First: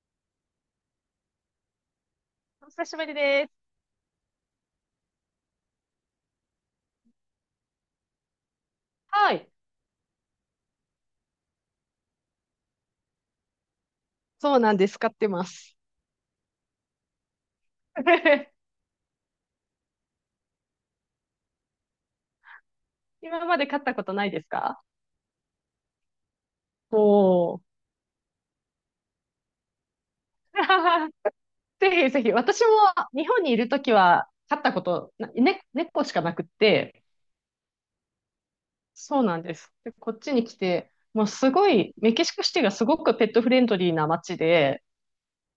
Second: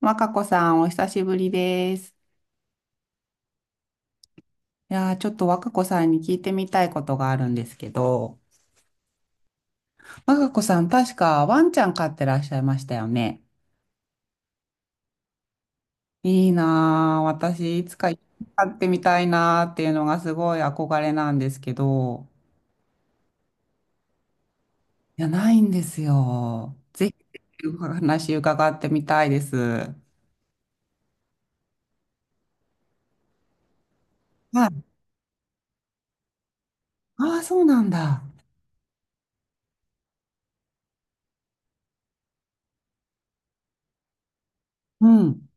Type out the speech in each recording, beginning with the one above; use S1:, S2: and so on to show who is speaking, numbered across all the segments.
S1: 若子さん、お久しぶりです。
S2: お久しぶりです。
S1: いやー、ちょっと若子さんに聞いてみたいことがあるんですけど、
S2: はい。
S1: 若子さん、確かワンちゃん飼ってらっしゃいましたよね。
S2: そうなんです。買ってます。
S1: いいなー、私、いつか飼 ってみたいなーっていうのがすごい憧れなんですけど、
S2: 今まで買ったことないですか？
S1: いや、ないんですよ。ぜ
S2: お
S1: ひ、
S2: ー。
S1: お話伺ってみたいです。は
S2: ぜひぜひ。私も日本にいるときは買ったこ
S1: い。
S2: とな、ね、猫しかなくって、
S1: ああ、そうなんだ。
S2: そうなんです。で、こっちに来て、もうすごい、メキシコシティがすごくペットフレンドリーな街で、
S1: うん。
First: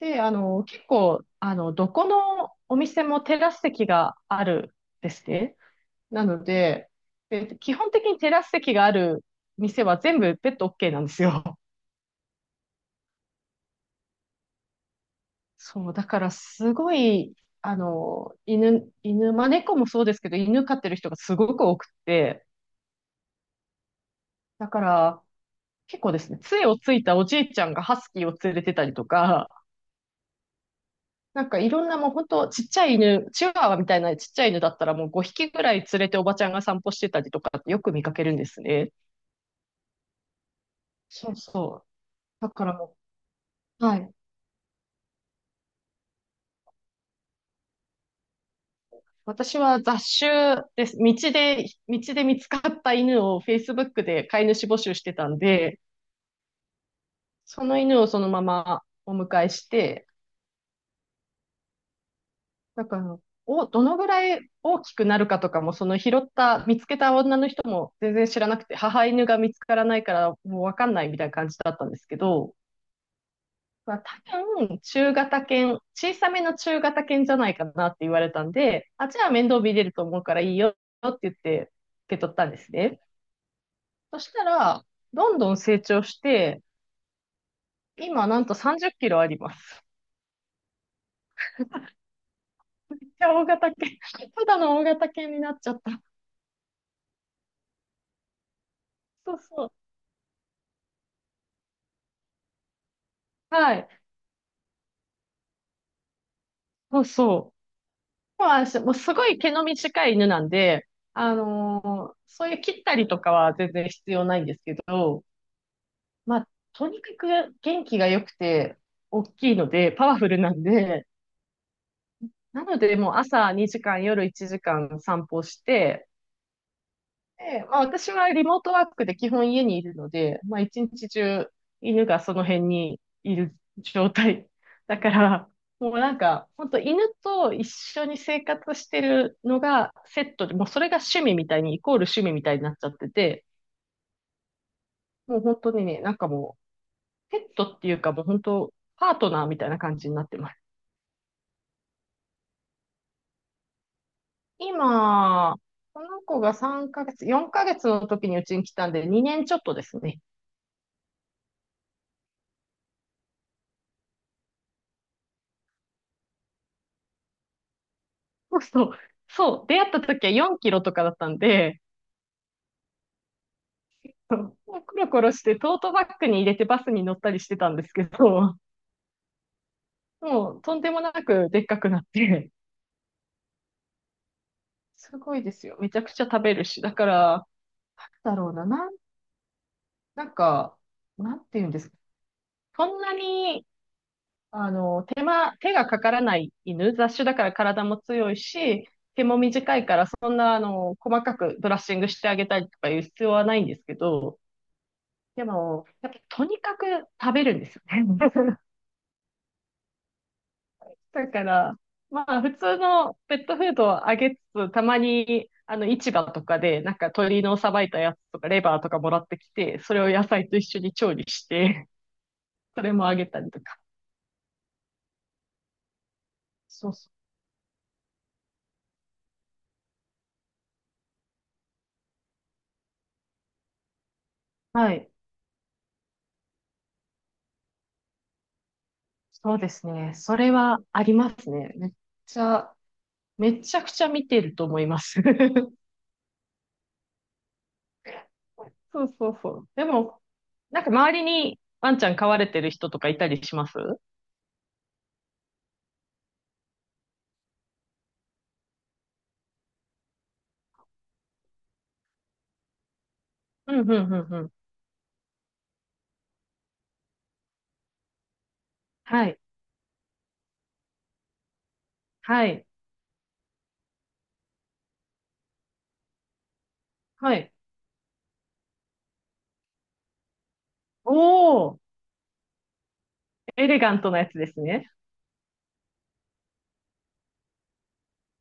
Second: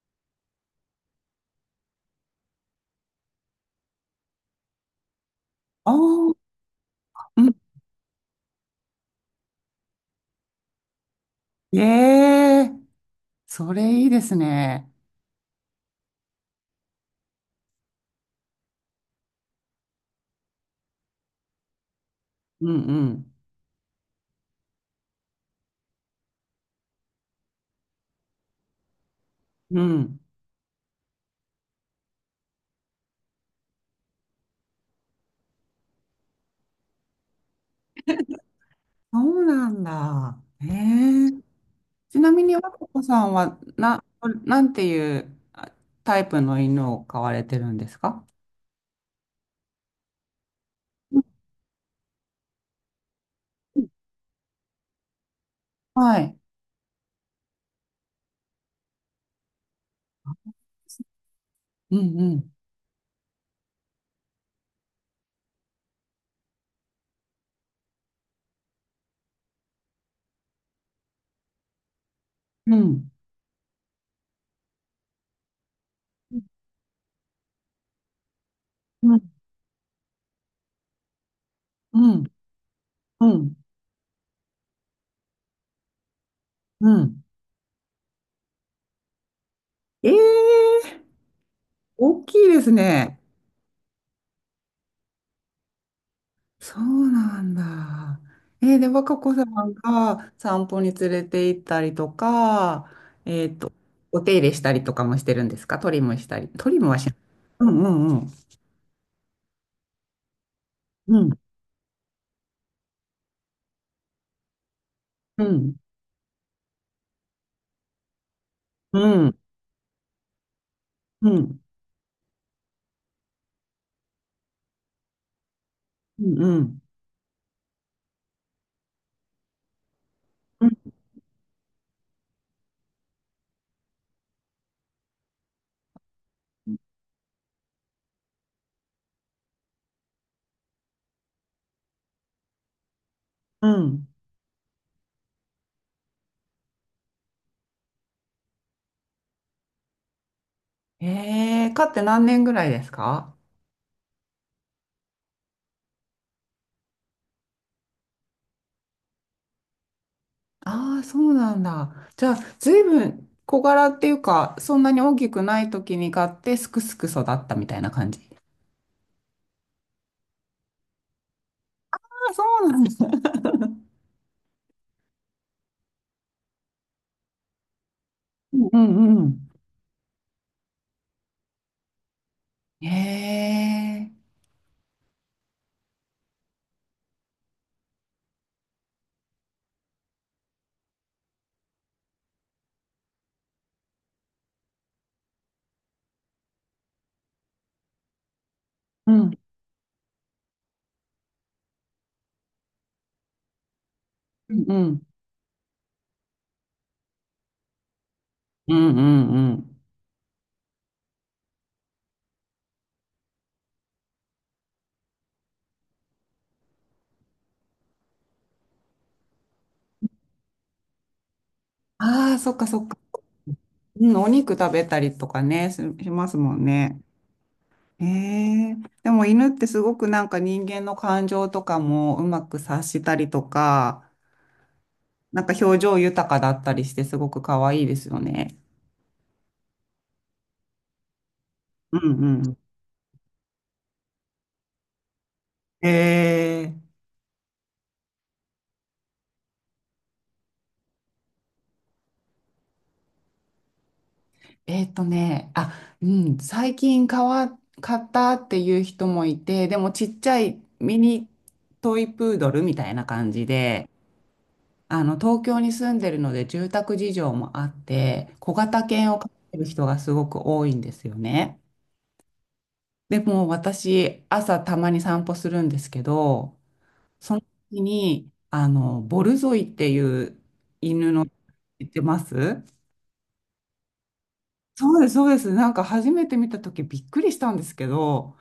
S2: で、結構、どこのお店もテラス席があるんですね。
S1: ああ、
S2: なので、
S1: うん。
S2: 基本的にテラス席がある店は全部ペット OK なんですよ。
S1: ええ、それいいですね。
S2: そう、だからすごい、犬、まあ、猫もそうですけど、犬飼ってる人がすごく多くて、
S1: うんうん。
S2: だから結構ですね、杖をついたおじいちゃんがハスキーを連れてたりとか、
S1: うん。
S2: なんかいろんなもう本当ちっちゃい犬、チワワみたいなちっちゃい犬だったらもう5匹ぐらい連れておばちゃんが散歩してたりとかよく見かけるんですね。
S1: そうなんだ。ええ。
S2: そうそう。
S1: ちなみ
S2: だ
S1: に、
S2: か
S1: 若
S2: らも
S1: 子さんは、
S2: う、はい。
S1: なんていうタイプの犬を飼われてるんですか？
S2: 私は雑種です。
S1: うん
S2: 道で見つかった犬を
S1: うん、
S2: Facebook で飼い主募集してたんで、
S1: はい。
S2: その犬をそのままお迎えして、
S1: うんうん。
S2: だから、どのぐらい大きくなるかとかも、その拾った、見つけた女の人も全然知らなくて、母犬が見つからないからもうわかんないみたいな感じだったんですけど、
S1: うん。
S2: まあ、多分、中型犬、小さめの中型犬じゃないかなって言われたんで、あ、
S1: う
S2: じゃあ
S1: ん
S2: 面倒見れると思うからいいよって言って
S1: う
S2: 受け
S1: ん。
S2: 取ったんですね。
S1: うん。
S2: そしたら、どんどん成長して、
S1: うん。
S2: 今なんと30キロあります。
S1: ええ、大きいです
S2: めっ
S1: ね。
S2: ちゃ大型犬。ただの大型犬になっちゃった。
S1: そうなんだ。で、若子
S2: そう
S1: さ
S2: そう。
S1: んが散歩に連れて行ったりとか、えっと、
S2: はい。
S1: お手入れしたりとかもしてるんですか？トリムしたり。トリムは
S2: そう
S1: しない。
S2: そ
S1: うんう
S2: う。
S1: ん
S2: もうすごい毛の短い犬なんで、
S1: う
S2: あ
S1: ん。
S2: のそういう切ったりとかは全然必要ないんですけど、
S1: うん、
S2: まあ、とにかく元気が良くて、
S1: う
S2: 大
S1: ん、
S2: きいので、パワフルなんで、
S1: うん、
S2: なのでもう朝2時間、夜1時間散歩して、
S1: うん、うん、
S2: で、まあ私はリモートワークで基本家にいるので、まあ
S1: うん。
S2: 一日中犬がその辺にいる状態。だから、もうなんか、本当犬と一緒に生活してるのがセットで、もうそれが趣味みたいに、イコール趣味みたいになっちゃってて、もう本当にね、なんかもう、ペットっていうかもう本当、パートナーみたいな感じになってます。
S1: 飼って何年ぐらいですか？
S2: 今、この子が3ヶ月、4ヶ月の時にうちに来たんで、2年ちょっとですね。
S1: ああー、そうなんだ。じゃあ、ずいぶん小柄っていうか、そんなに大きくない時に飼って、すくすく育ったみたいな感じ。
S2: そうそう。そう。出会った時は4キロとかだったんで、
S1: ああ、そうなんですね。
S2: そうコロコロしてトートバッグに入れてバスに乗ったりしてたんですけど、もうとんでもなくでっかくなって、すごいですよ。めちゃくちゃ食べるし。だから、なんだろうな、なん、なんか、なんて言うんですか？そんなに、手がかからない犬、雑種だから体も強いし、毛も短いから、そんな、あの、細かくブラッシングしてあげたりとかいう必要はないんですけど、でも、やっぱとにかく食べるんですよね。
S1: うんうんうん。へえ、うんうんうんうんうんうん。
S2: だから、まあ普通のペットフードをあげつつ、たまに市場とかでなんか鶏のさばいたやつとかレバーとかもらってきて、それを野菜と一緒に調理して、
S1: ああ、そっかそ
S2: そ
S1: っ
S2: れ
S1: か。
S2: もあげたりとか。
S1: うん、お肉食べたりとかね、しますもん
S2: そう
S1: ね。
S2: そ
S1: ええ、でも犬ってすごくなんか人間の感情とかもうまく察したりとか、
S2: う。はい。
S1: なんか表情豊かだったりしてすごく可愛いですよね。
S2: そうですね。それはありますね。
S1: うんう
S2: ち
S1: ん。
S2: ゃ、めちゃくちゃ見てると思います。
S1: え
S2: そうそうそう。でも、なんか周りにワンちゃん飼われてる人とかいたりします？
S1: え、あ、うん、最近買ったっていう人もいて、でもちっちゃいミニトイプードルみたいな感じ
S2: う
S1: で、
S2: んうんうん。
S1: 東京に住んでるので住宅事情もあって、小型犬を飼
S2: は
S1: っ
S2: い。
S1: てる人がすごく多いんですよね。
S2: はい。
S1: でも私、朝たまに散歩するんですけど、そ
S2: は
S1: の
S2: い。
S1: 時に、ボルゾイっていう犬の、
S2: おー、
S1: 言ってます？
S2: エレガントなやつですね。
S1: そうです、そうです。なんか初めて見た時びっくりしたんですけど、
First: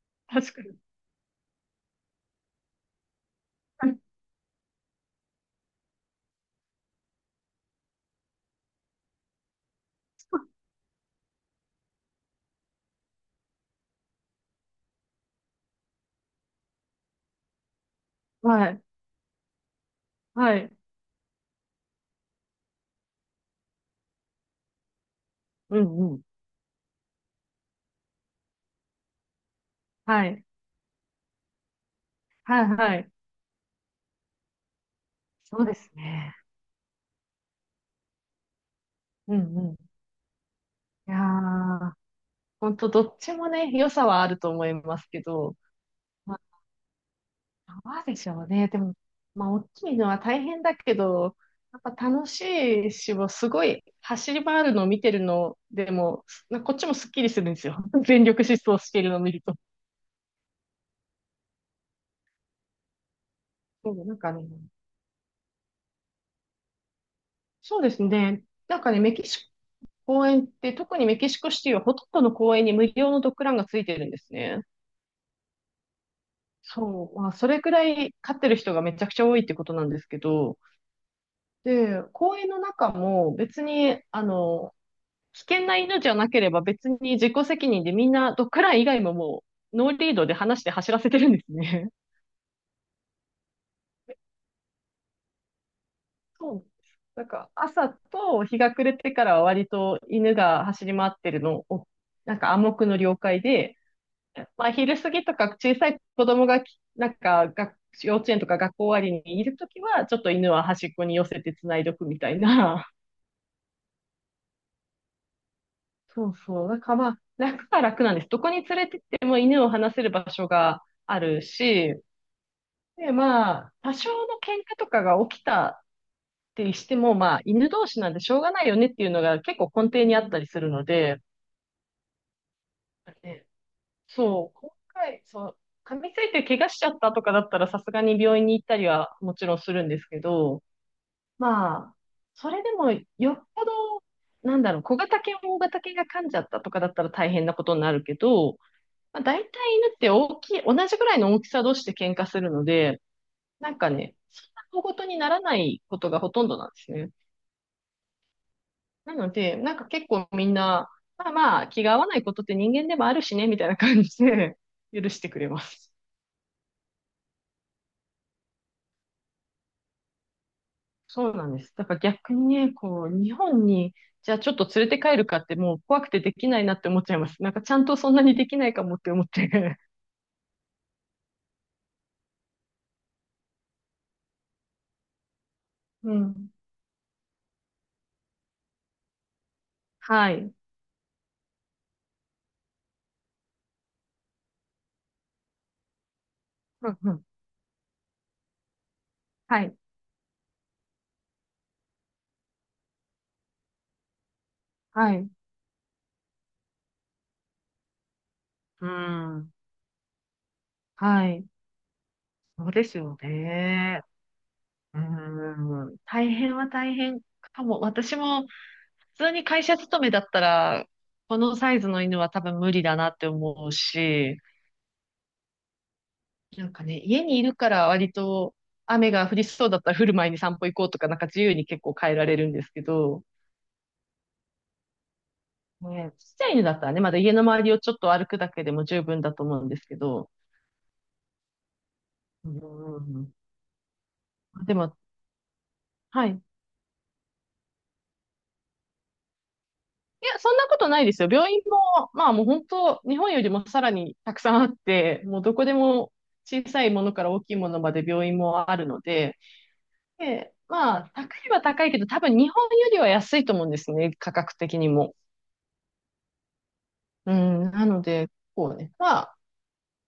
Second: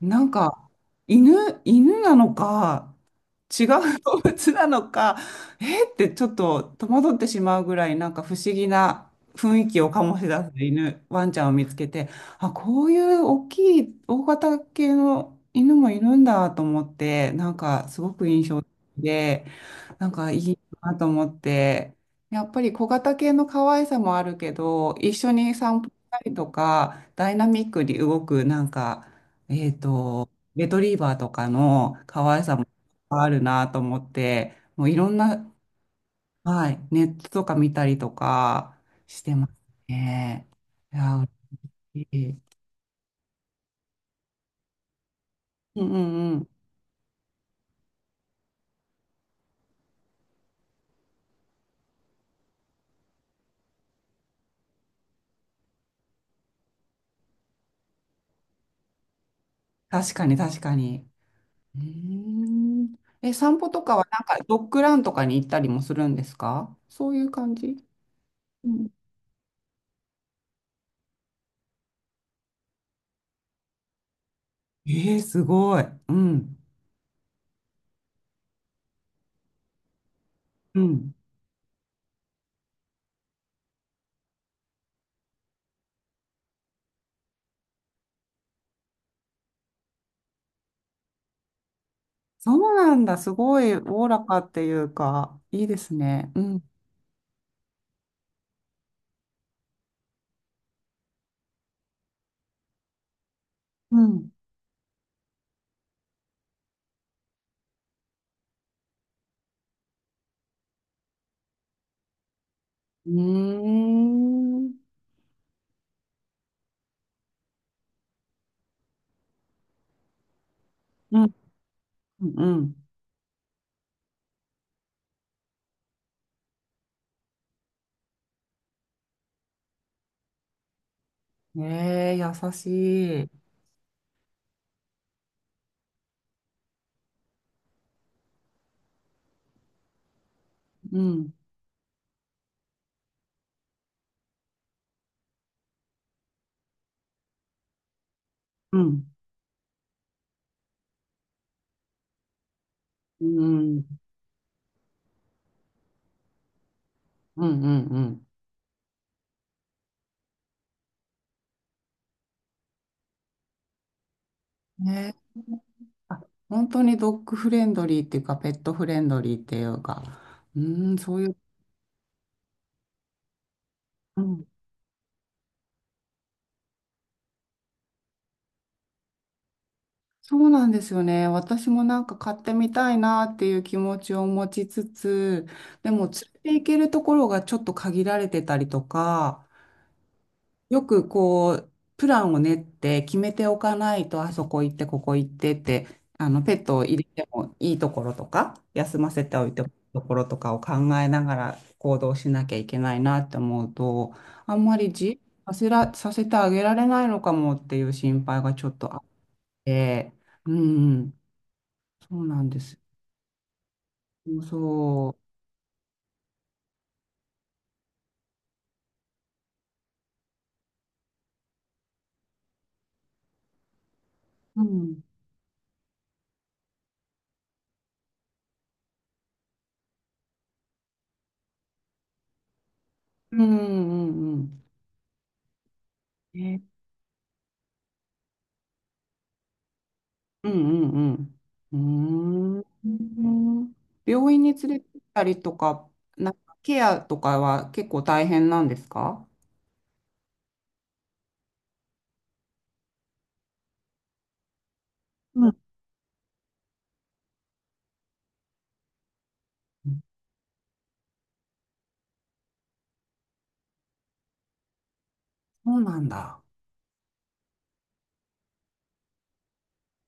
S1: なん
S2: 確か
S1: か、
S2: に。
S1: 犬、犬なのか、違う動物なのか、えーってちょっと戸惑ってしまうぐらい、なんか不思議な雰囲気を醸し出す犬、ワンちゃんを見つけて、あ、こういう大きい、大型系の犬もいるんだと思って、なんかすごく印象
S2: は
S1: 的
S2: い。
S1: で、なんかい
S2: は
S1: い
S2: い。
S1: なと思って、やっぱり小型系の可愛さもあるけど、一緒に
S2: う
S1: 散歩し
S2: んう
S1: た
S2: ん。
S1: りとか、ダイナミックに動く、なんか、えっ
S2: は
S1: と、
S2: い。
S1: レトリーバーとかの可愛さ
S2: は
S1: も
S2: い。はい。
S1: あるなと思って、もういろんな、
S2: そうですね。
S1: はい、ネットとか見たりとかして
S2: う
S1: ます
S2: んうん。い
S1: ね。い
S2: や
S1: や、
S2: ー、
S1: 嬉しい。
S2: ほんとどっちもね、良さはあると思いますけど、
S1: うんうんう
S2: ま
S1: ん。
S2: あ、どうでしょうね。でも、まあ、大きいのは大変だけど、やっぱ楽しいし、もうすごい走り回るのを見てるのでも、こっちもすっきりするんですよ。全力疾走しているのを見ると。
S1: 確かに確かに。うーん。え、散歩と
S2: そ
S1: か
S2: う
S1: は
S2: なん
S1: なん
S2: かね
S1: かドッグランとかに行ったりもするんですか？そういう感
S2: そう
S1: じ？
S2: ですね。
S1: う
S2: なん
S1: ん。
S2: かね、メキシコ公園って、特にメキシコシティはほとんどの公園に無料のドッグランがついてるんですね。
S1: えー、すごい。うん。
S2: そう。まあ、それくらい飼ってる人がめちゃくちゃ多いってことなんですけど、
S1: うん。
S2: で、公園の中も別に、危険な犬じゃなければ別に自己責任でみんなドッグラン以外もうノーリードで話して走らせてるんですね。
S1: そうなんだ。すごいおおらかっていうか、いいですね。う
S2: そう
S1: ん。
S2: です。なんか朝と日が暮れてからは割と犬が走り回ってるのを、なんか暗黙の了解で、
S1: うん。
S2: まあ、昼過ぎとか小さい子供がき、なんか、学幼稚園とか学校終わりにいるときは、ちょっと犬は端っこに寄せて繋いどくみたいな。
S1: うーん。
S2: そうそう。なんかまあ、楽は楽なんです。どこに連れてっても犬を離せる場所が
S1: う
S2: あ
S1: ん。
S2: るし、
S1: うん。
S2: で、まあ、多少の喧嘩とかが起きたってしても、まあ、犬同士なんでしょうがないよねっていうのが結構根底にあったりするので、
S1: ええ、優しい。
S2: ね、そう、今回、そう、噛みついて怪我しちゃったとかだったらさすがに病院に行ったりはもちろんするんですけど、
S1: うん、
S2: まあ、それでもよっぽど、なんだろう、小型犬、大型犬が噛んじゃったとかだったら大変なことになるけど、
S1: うん、
S2: まあ、大体犬って大きい、同じぐらいの大きさ同士で喧嘩するので、
S1: うん、
S2: な
S1: う
S2: ん
S1: ん、
S2: かね、そんな小事にならないことがほとんどなんですね。
S1: うん。うん、
S2: なので、なんか結構みんな、まあまあ、気が合わないことって人間でもあるしね、みたいな感じで許
S1: ね
S2: してく
S1: え、
S2: れます。
S1: あ、本当にドッグフレンドリーっていうか、ペットフレンドリーっていうか、うーん、そうい
S2: そう
S1: う、
S2: なんです。だから逆にね、こう、日本に、
S1: う
S2: じゃあ
S1: ん、
S2: ちょっと連れて帰るかってもう怖くてできないなって思っちゃいます。なんかちゃんとそんなにできないかもって思って。
S1: そうなんですよね。私もなんか買ってみたいなっていう気持ちを持ちつつ、で も連
S2: う
S1: れて
S2: ん。
S1: 行けるところがちょっと限られてたりとか、
S2: はい。
S1: よくこう、プランを練って決めておかないと、あそこ行って、ここ行ってって、ペットを
S2: う
S1: 入
S2: ん
S1: れ
S2: うん。
S1: てもいいところとか、休ませておいて
S2: は
S1: もい
S2: い。
S1: いところとかを考えながら行動しなきゃいけないなって思うと、あんまり自由
S2: は
S1: に
S2: い。
S1: させてあげられないのかもっていう心配がちょっ
S2: う
S1: とあっ
S2: ん。
S1: て、うん、
S2: はい。
S1: そうなんで
S2: そう
S1: す。
S2: ですよね。う
S1: そ
S2: ん。大変は大変かも。私も普通に会社勤めだったら、このサイズの犬は多分無理だなって思うし、
S1: う。うん。
S2: なんかね、家にいるから割と雨が降りそうだったら降る前に散歩行こうとか、なんか自由に結構変えられるんですけど、
S1: うんうんうん。
S2: ね、ちっちゃい
S1: ね、
S2: 犬だったらね、まだ家の周りをちょっと歩くだけでも十分だと思うんですけど、
S1: うんうんう
S2: う
S1: ん。う
S2: ん、
S1: ーん。病院に連
S2: で
S1: れ
S2: も、
S1: てったりとか、
S2: は
S1: な
S2: い。
S1: ん
S2: い
S1: かケアとかは結構大変なんですか？
S2: や、そんなことないですよ。病院も、まあもう本当、日本よりもさらにたくさんあって、もう
S1: う
S2: ど
S1: ん、
S2: こでも小さいものから大きいものまで病院もあるので、で、まあ、高いは高いけど、多分日本よりは安いと思うんですね、価格的にも。
S1: そうなんだ。
S2: うん、なので、こうね、まあ、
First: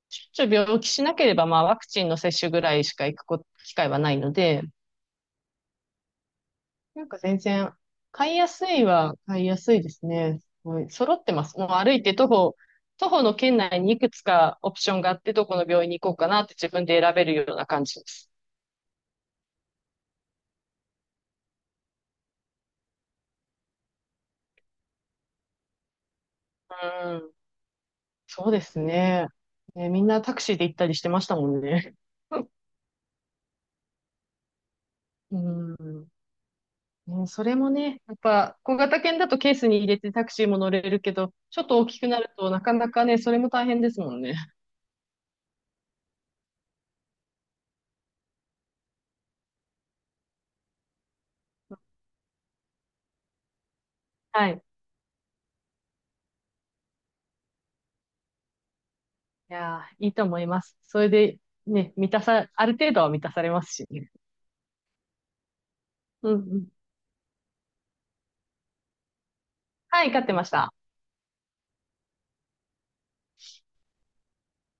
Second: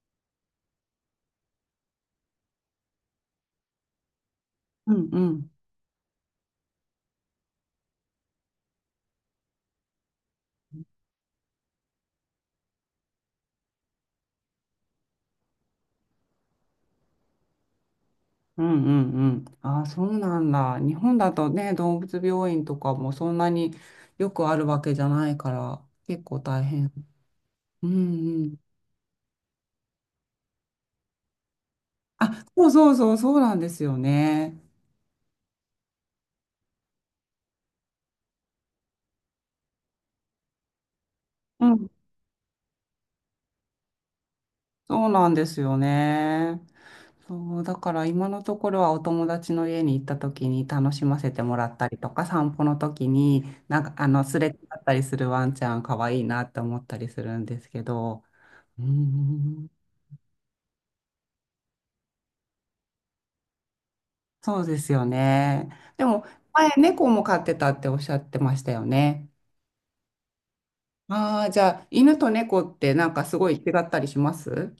S2: ちょっと病気しなければ、まあ、ワクチンの接種ぐらいしか行くこ機会はないので、
S1: うんうん。
S2: なんか全然、買いやすいは買いやすいですね。すごい揃ってます。もう歩いて徒歩、徒歩の圏内にいくつかオプションがあって、どこの病院に行こうかなって自分で選べるような感じです。
S1: うんうんうん。ああ、そうなんだ。日本だとね、動物病院とかもそんなによくあるわけじゃないから、結構大変。
S2: うん、
S1: うんう
S2: そう
S1: ん。
S2: ですね。ね、みんなタクシーで行ったりしてましたもんね。
S1: あ、そうそうそう、そうなんですよね。
S2: うん。もうそれもね、やっぱ小型犬だとケースに入れてタクシーも乗れるけど、ちょっと大きくなるとなかなかね、それも大変ですもんね。
S1: そうなんですよね。そう、だから今のところはお友達の家に行った時に楽しませてもらったりとか、散歩の時になんかあのすれ
S2: は
S1: 違
S2: い。
S1: ったりするワンちゃん可愛いなって思ったりするんですけど、う
S2: い
S1: ん、
S2: やー、いいと思います。それでね、満たさ、ある程度は満たされますしね。
S1: そうですよね。でも
S2: うんうん。
S1: 前猫も飼ってたっておっしゃってましたよね。
S2: はい、飼ってました。
S1: ああ、じゃあ犬と猫ってなんかすごい違ったりします？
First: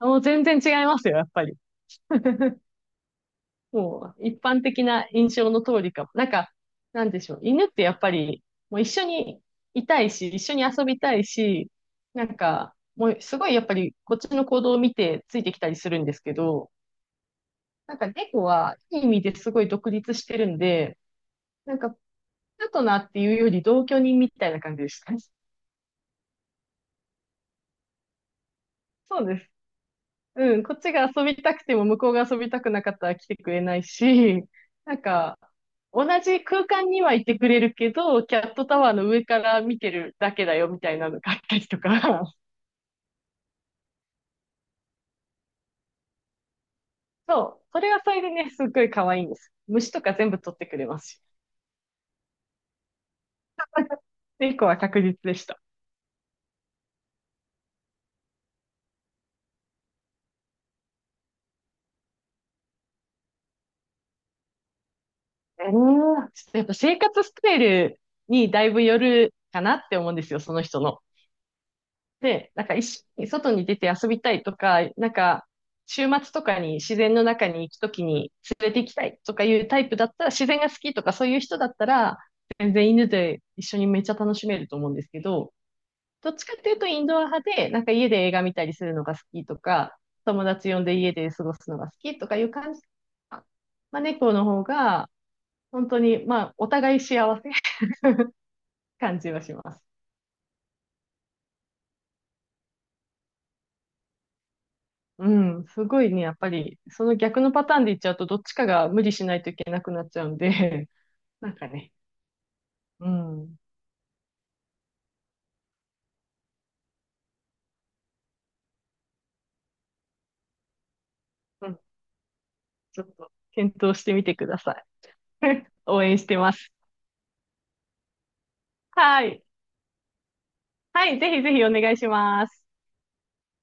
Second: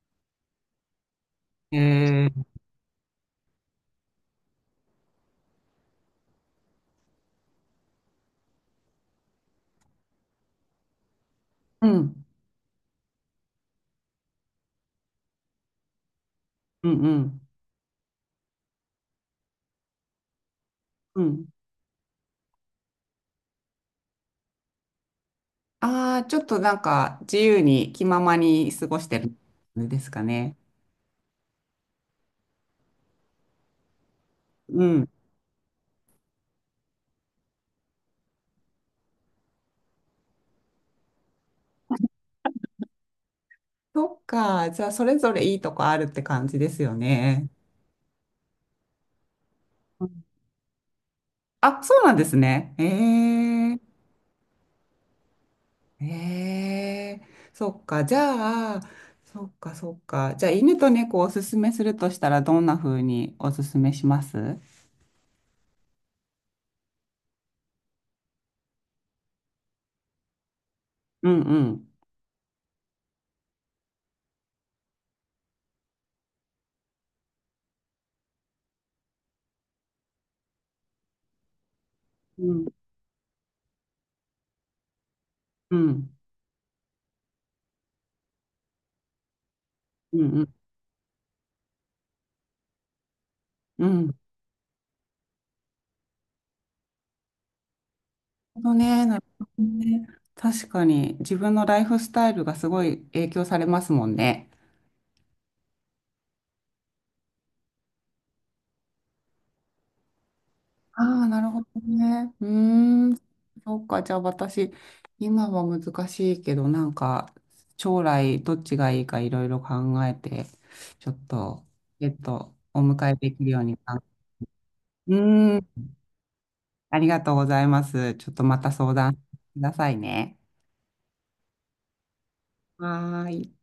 S2: もう全然違いますよ、やっぱり。
S1: えー、
S2: もう一般的な印象の通りかも。なんか、なんでしょう。犬ってやっぱり、もう一緒にいたいし、一緒に遊びたいし、
S1: うん、
S2: なんか、もうすごいやっぱりこっちの行動を見てついてきたりするんですけど、
S1: うん、うん、
S2: なんか猫はいい意味ですごい独立してるんで、
S1: うん。
S2: なんかパートナーっていうより同居人みたいな感じでした。
S1: ああ、ちょっとなんか自由に気ままに過ごして
S2: そう
S1: る
S2: です。
S1: んですかね。
S2: うん、こっちが遊びたくても向こうが遊びたくなかったら来てくれないし、
S1: う
S2: なん
S1: ん。
S2: か、同じ空間にはいてくれるけど、キャットタワーの上から見てるだけだよみたいなのがあったりとか。
S1: そっか。じゃあ、それぞれいいとこあるって感じですよね。
S2: そう、それはそれでね、すっごい可愛いんです。虫と
S1: う
S2: か
S1: ん、
S2: 全部取ってくれますし。
S1: あ、そうなんですね。ええ、
S2: 猫は確実でした。
S1: ええ、そっか。じゃあ、そっか、そっか。じゃあ、犬と猫をおすすめするとしたら、どんな風におすすめします？
S2: えー、ちょっとやっぱ生活スタイルにだいぶよるかなって思うんですよ、その人の。
S1: うんうん。
S2: で、なんか一緒に外に出て遊びたいとか、なんか週末とかに自然の中に行くときに連れて行きたいとかいうタイプだったら、自然が好きとかそういう人だったら、
S1: うん、
S2: 全然犬で一緒にめっちゃ楽しめると思うんですけど、
S1: うん、
S2: どっちかっていうとインドア派で、なんか家で映画見たりするのが好きとか、
S1: うん、う
S2: 友
S1: ん、
S2: 達呼んで家で過ごすのが好きとかいう感じ。
S1: う
S2: まあ、
S1: ん。
S2: 猫の方が、本当に、まあ、お互い幸せ
S1: ほどね、な
S2: 感
S1: る
S2: じは
S1: ほ
S2: しま
S1: ど
S2: す。
S1: ね。確かに自分のライフスタイルがすごい影響されますもんね。
S2: うん、すごいね、やっぱり、その逆のパターンでいっちゃうと、どっちかが無理しないといけなくなっちゃうんで、
S1: ああ、な る
S2: なん
S1: ほ
S2: か
S1: ど
S2: ね、
S1: ね。う
S2: う
S1: ーん、
S2: ん、うん、
S1: そうか。じゃあ私、今は難しいけど、なんか将来どっちがいいかいろいろ考えて、ちょっと、お
S2: ちょっ
S1: 迎え
S2: と
S1: できるように
S2: 検討
S1: か。
S2: してみてください。
S1: うーん、
S2: 応援してます。
S1: ありがとうございます。ちょっとまた相談く
S2: はい。
S1: ださいね。
S2: はい、ぜひぜひお願いします。
S1: はーい。